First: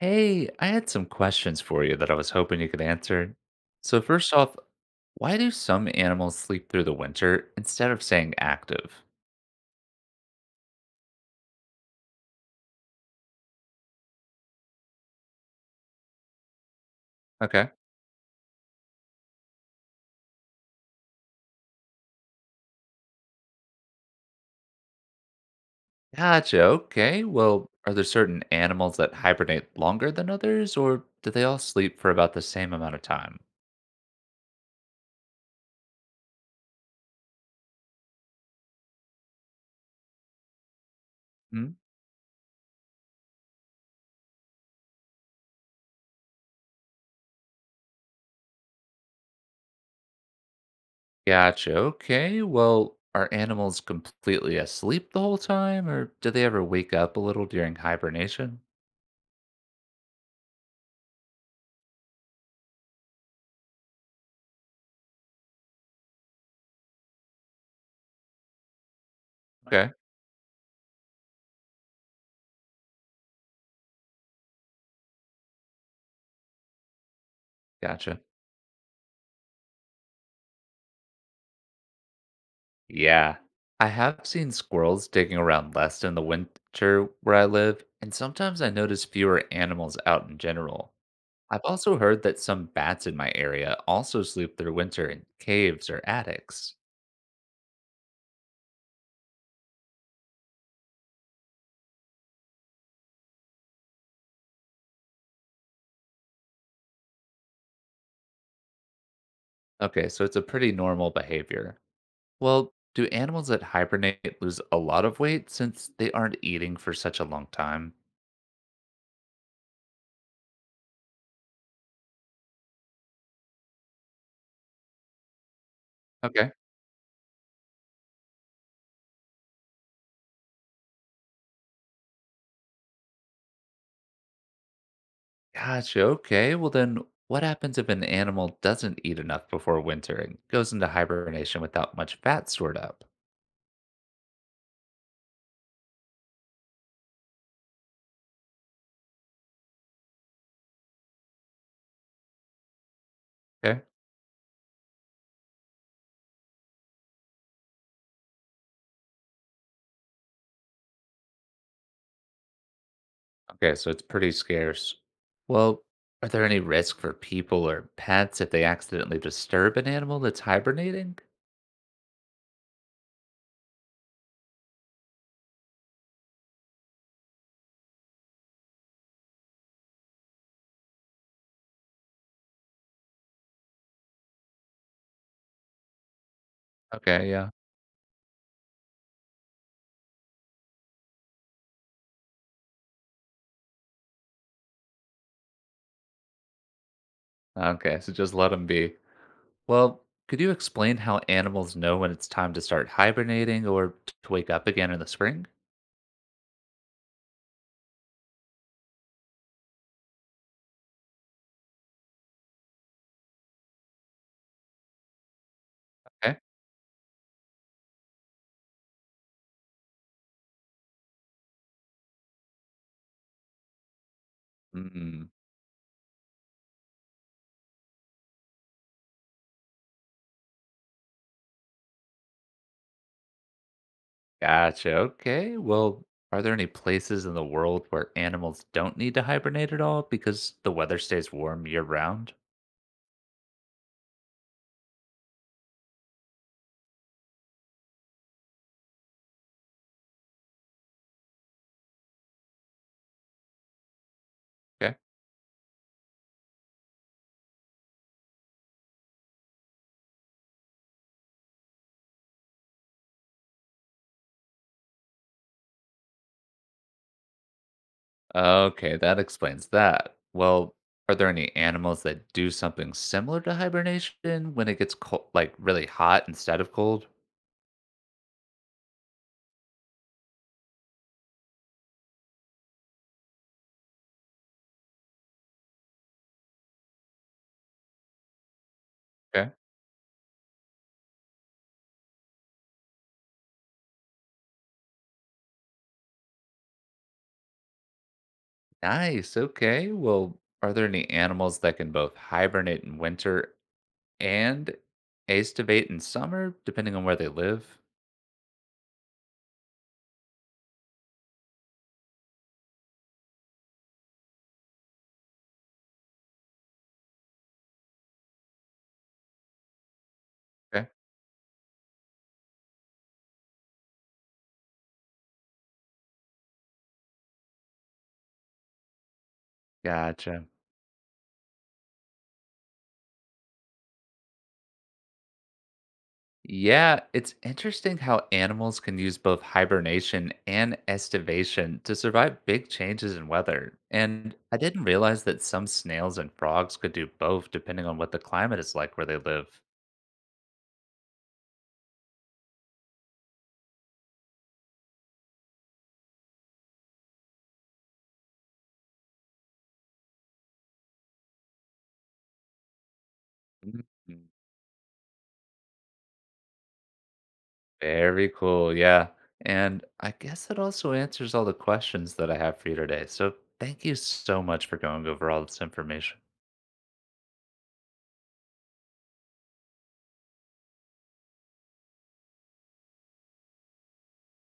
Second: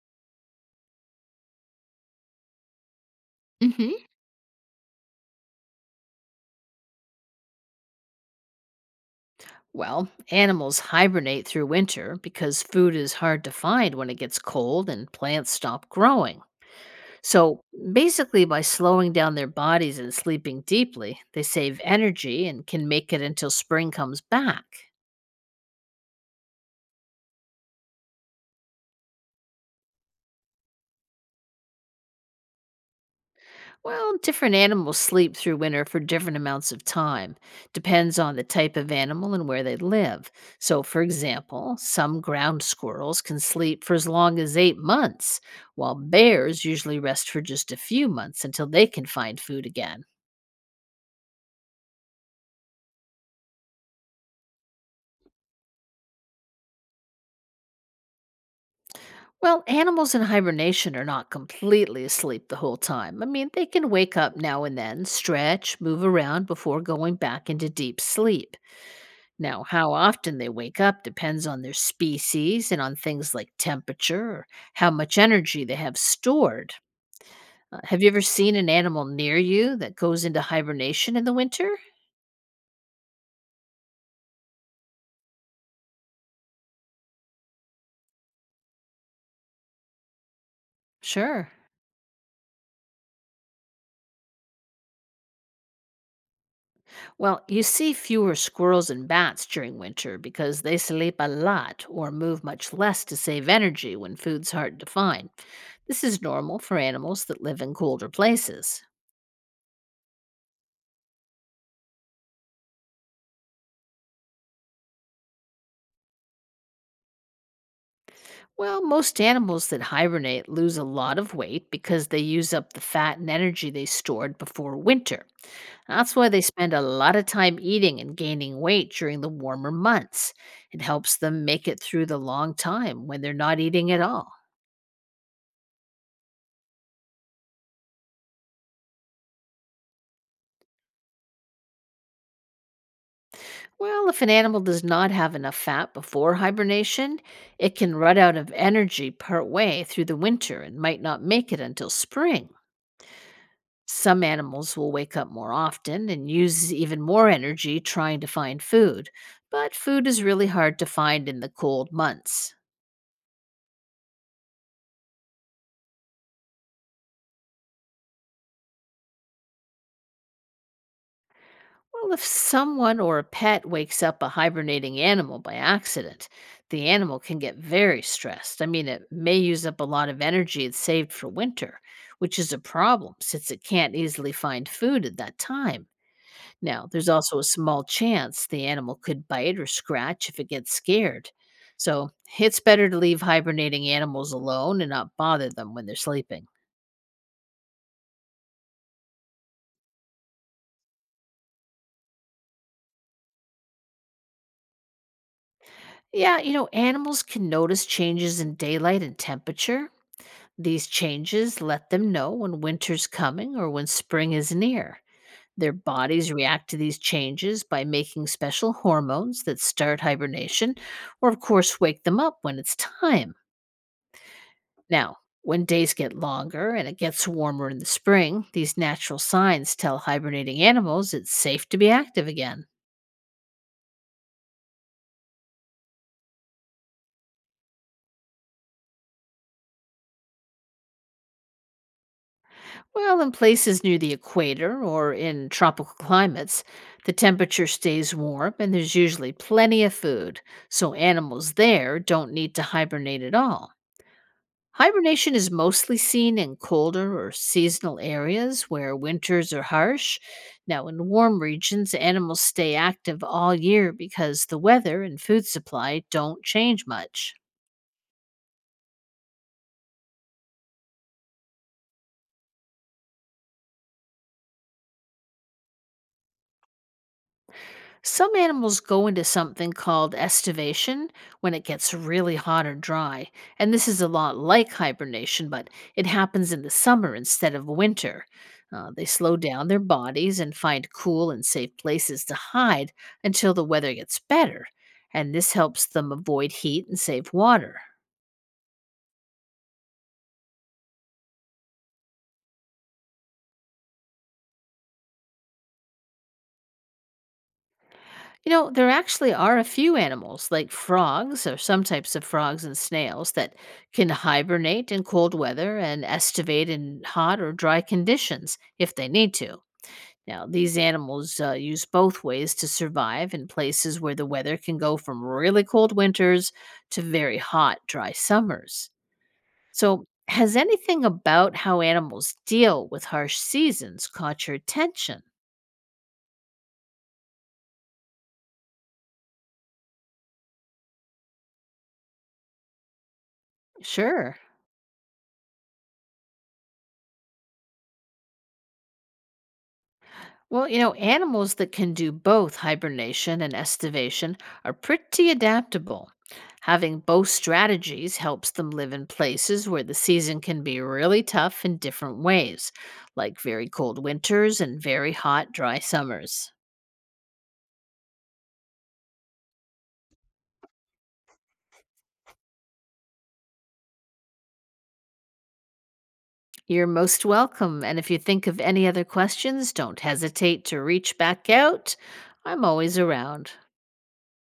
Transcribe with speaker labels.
Speaker 1: Hey, I had some questions for you that I was hoping you could answer. So,
Speaker 2: Hmm.
Speaker 1: first off, why do some animals sleep through the winter instead of staying active?
Speaker 2: Well, animals hibernate through winter because food is hard to find when it gets cold and plants stop growing. So,
Speaker 1: Okay.
Speaker 2: basically, by slowing down their bodies and sleeping deeply, they save energy and can make it until spring comes back.
Speaker 1: Gotcha. Okay. Well, are there certain animals that hibernate longer than others, or do they all sleep for about the same amount of time?
Speaker 2: Well, different animals sleep through winter for different amounts of time. Depends on the type of animal and where they live. So, for
Speaker 1: Hmm?
Speaker 2: example, some ground squirrels can sleep for as long as 8 months, while bears usually rest for just a few months until they can find food again.
Speaker 1: Gotcha. Okay. Well, are animals completely asleep the whole time, or do they ever wake up a little during hibernation?
Speaker 2: Well, animals in hibernation are not completely asleep the whole time. I mean, they can wake up now and then, stretch, move around before going back into deep sleep. Now,
Speaker 1: Okay.
Speaker 2: how often they wake up depends on their species and on things like temperature or how much energy they have stored. Have you
Speaker 1: Gotcha.
Speaker 2: ever seen an animal near you that goes into hibernation in the winter?
Speaker 1: Yeah. I have seen squirrels digging around less in the winter where I live, and sometimes I notice fewer animals out in general.
Speaker 2: Sure.
Speaker 1: I've also heard that some bats in my area also sleep through winter in caves or attics.
Speaker 2: Well, you see fewer squirrels and bats during winter because they sleep a lot or move much less to save energy when food's hard to find. This is normal for animals that live in colder places.
Speaker 1: Okay, so it's a pretty normal behavior. Well, do animals that hibernate lose a lot of weight since they aren't eating for such a long time?
Speaker 2: Well, most animals that hibernate lose a lot of weight because they use up the fat and energy they stored before winter. That's why they
Speaker 1: Okay.
Speaker 2: spend a lot of time eating and gaining weight during the warmer months. It helps them make it through the long time when they're not eating at all.
Speaker 1: Gotcha. Okay. Well, then what happens if an animal doesn't eat enough before winter and goes into hibernation without much fat stored up?
Speaker 2: Well, if an animal does not have enough fat before hibernation, it can run out of energy part way through the winter and might not make it until spring.
Speaker 1: Okay.
Speaker 2: Some animals will wake up more often and use even more energy trying to find food, but food is really hard to find in the cold months.
Speaker 1: Okay. So it's pretty scarce. Well, are there any risk for people or pets if they accidentally disturb an animal that's hibernating?
Speaker 2: Well, if someone or a pet wakes up a hibernating animal by accident, the animal can get very stressed. I mean, it may use up a lot of energy it saved for winter, which is a problem since it can't easily find food at that time. Now, there's
Speaker 1: Okay.
Speaker 2: also a
Speaker 1: Yeah.
Speaker 2: small chance the animal could bite or scratch if it gets scared. So, it's better to leave hibernating animals alone and not bother them when they're sleeping.
Speaker 1: Okay. So just let them be. Well, could you explain how animals know when it's time to start hibernating or to wake up again in the spring?
Speaker 2: Yeah, animals can notice changes in daylight and temperature. These changes let them know when winter's coming or when spring is near. Their bodies
Speaker 1: Okay.
Speaker 2: react to these changes by making special hormones that start hibernation or, of course, wake them up when it's time. Now,
Speaker 1: Mm.
Speaker 2: when days get longer and it gets warmer in the spring, these natural signs tell hibernating animals it's safe to be active again.
Speaker 1: Gotcha. Okay. Well, are there any places in the world where animals don't need to hibernate at all because the weather stays warm year round?
Speaker 2: Well, in places near the equator or in tropical climates, the temperature stays warm and there's usually plenty of food, so animals there don't need to hibernate at all.
Speaker 1: Okay.
Speaker 2: Hibernation is mostly seen in colder or seasonal areas where winters are harsh. Now, in warm regions, animals stay active all year because the weather and food supply don't change much.
Speaker 1: Okay, that explains that. Well, are there any animals that do something similar to hibernation when it gets cold, like really hot instead of cold?
Speaker 2: Some animals go into something called estivation when it gets really hot or dry, and this is a lot like hibernation, but it happens in the summer instead of winter. They slow
Speaker 1: Okay.
Speaker 2: down their bodies and find cool and safe places to hide until the weather gets better, and this helps them avoid heat and save water.
Speaker 1: Nice. Okay. Well, are there any animals that can both hibernate in winter and aestivate in summer, depending on where they live?
Speaker 2: You know, there actually are a few animals, like frogs or some types of frogs and snails, that can hibernate in cold weather and estivate in hot or dry conditions if they need to. Now, these
Speaker 1: Okay.
Speaker 2: animals use both ways to survive in places where the weather can go from really cold winters to very hot, dry summers. So,
Speaker 1: Gotcha.
Speaker 2: has anything about how animals deal with harsh seasons caught your attention?
Speaker 1: Yeah, it's interesting how animals can use both hibernation and estivation to survive big changes in weather. And
Speaker 2: Sure.
Speaker 1: I didn't realize that some snails and frogs could do both depending on what the climate is like where they live.
Speaker 2: Well, animals that can do both hibernation and estivation are pretty adaptable. Having both strategies helps them live in places where the season can be really tough in different ways, like very
Speaker 1: Mm,
Speaker 2: cold winters and very hot, dry summers.
Speaker 1: very cool. Yeah. And I guess that also answers all the questions that I have for you today. So thank you so much for going over all this information.
Speaker 2: You're most welcome, and if you think of any other questions, don't hesitate to reach back out. I'm always around.